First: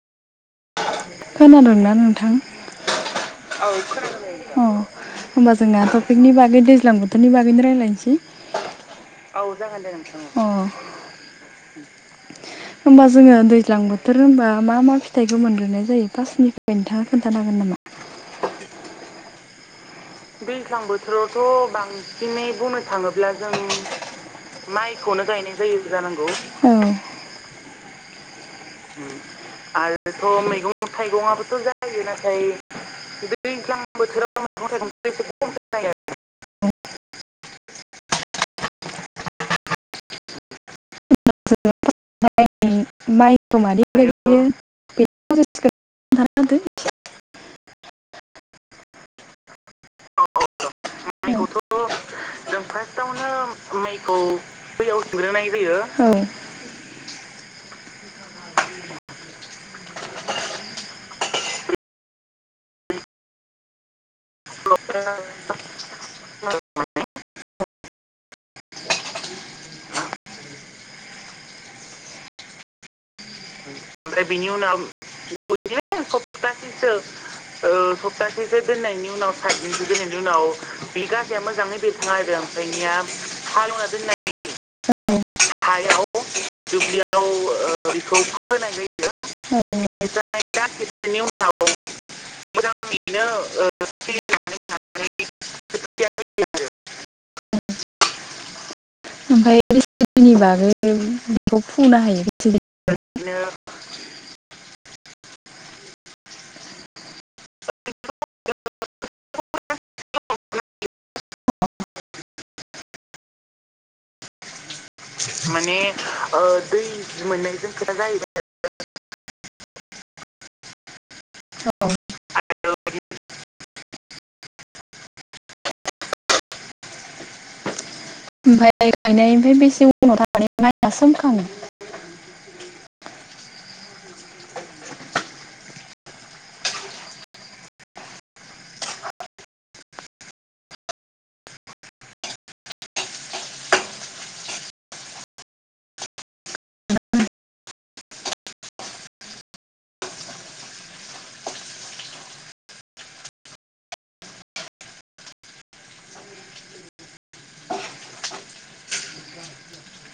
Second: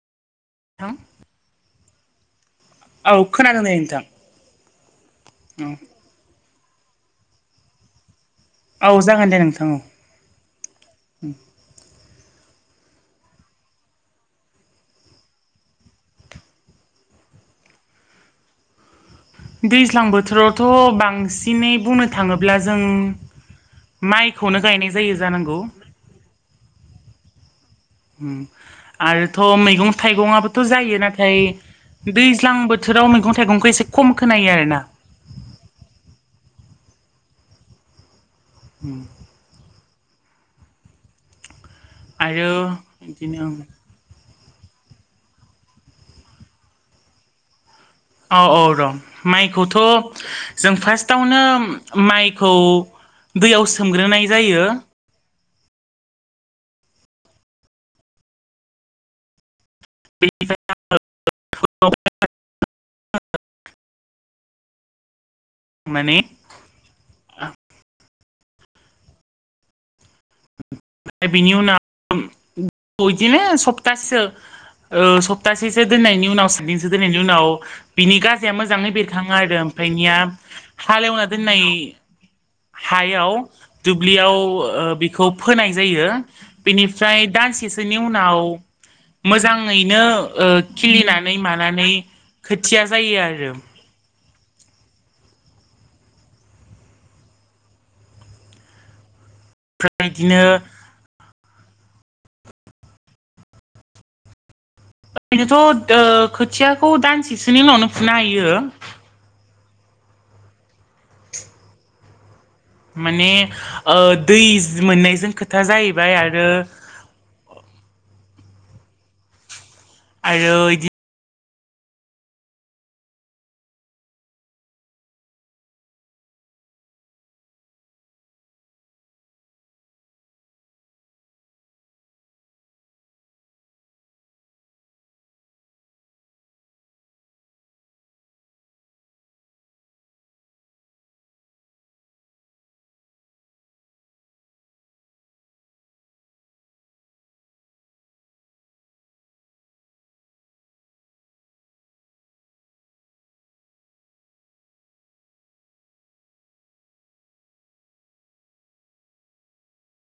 थां खोनादोंना नोंथां औ खोनादों दे नोंथां अ? होमबा जोंहा टपिकनि बागै दैज्लां बोथोरनि बागैनो रायज्लायनोसै औ जागोन दे । औ नोंथां जागोन दे नोंथां अ होमबा जोङो दैज्लां बोथोर होनबा मा मा फिथ फिथाइखौ मोनग्रोनाय जायो फास्निफ्राय नोंथाङा खोन्थानो हागोन नामा? बे दैज्लां बोथोरावथ' बांसिनै बुंनो थाङोब्ला जों माइखौनो गायनाय जायो । खौनो गायनाय जायो जानांगौ औ ओम। आरोथ' मैगं थाइगंआबोथ' जायो नाथाय दैज्लां बोथोराव मैगं थाइगं खौ एसे खम खोनायो आरोना । [unintelligible] [inaudible] आरो बिदिनो [unintelligible] [unintelligible] औ औ र' माइखौथ' जों फार्स्टआवनो माइखौ दैयाव सोमग्रोनाय जायो। औ। [unintelligible] [unintelligible] माने बिनि उनाव इदिनो सब सप्तासे ओ सप्तासेसो दोननायनि उनाव सातदिनसो दोननायनि उनाव बिनि गाजाया मोजां बेरखाङो आरो ओमफ्रायनिया हालेवना दोननाय हायाव दुब्लियाव ओ बेखौ फोनाय जायो बेनिफ्राय दानसेसोनि उनाव मोजाङैनो ओ खिलिनानै मानानै खोथिया जायो आरो। [unintelligible] ओमफ्राय [unintelligible] नि बिदिनो बागै खौ [unintelligible] ओरैनोथ'ओ खोथियाखौ दानसेसोनि उनावनो फुनो हायो। [unintelligible] माने ओ दै मोननायजों खोथा माने जाहैबाय ओ आरो दै मोननायजों खोथा जाहैबा [unintelligible] आरो इदि [unintelligible] ओमफाय गायनायनि मफ्राय बेसे उनाव थांनानै माइना सोमखाङो? [unintelligible]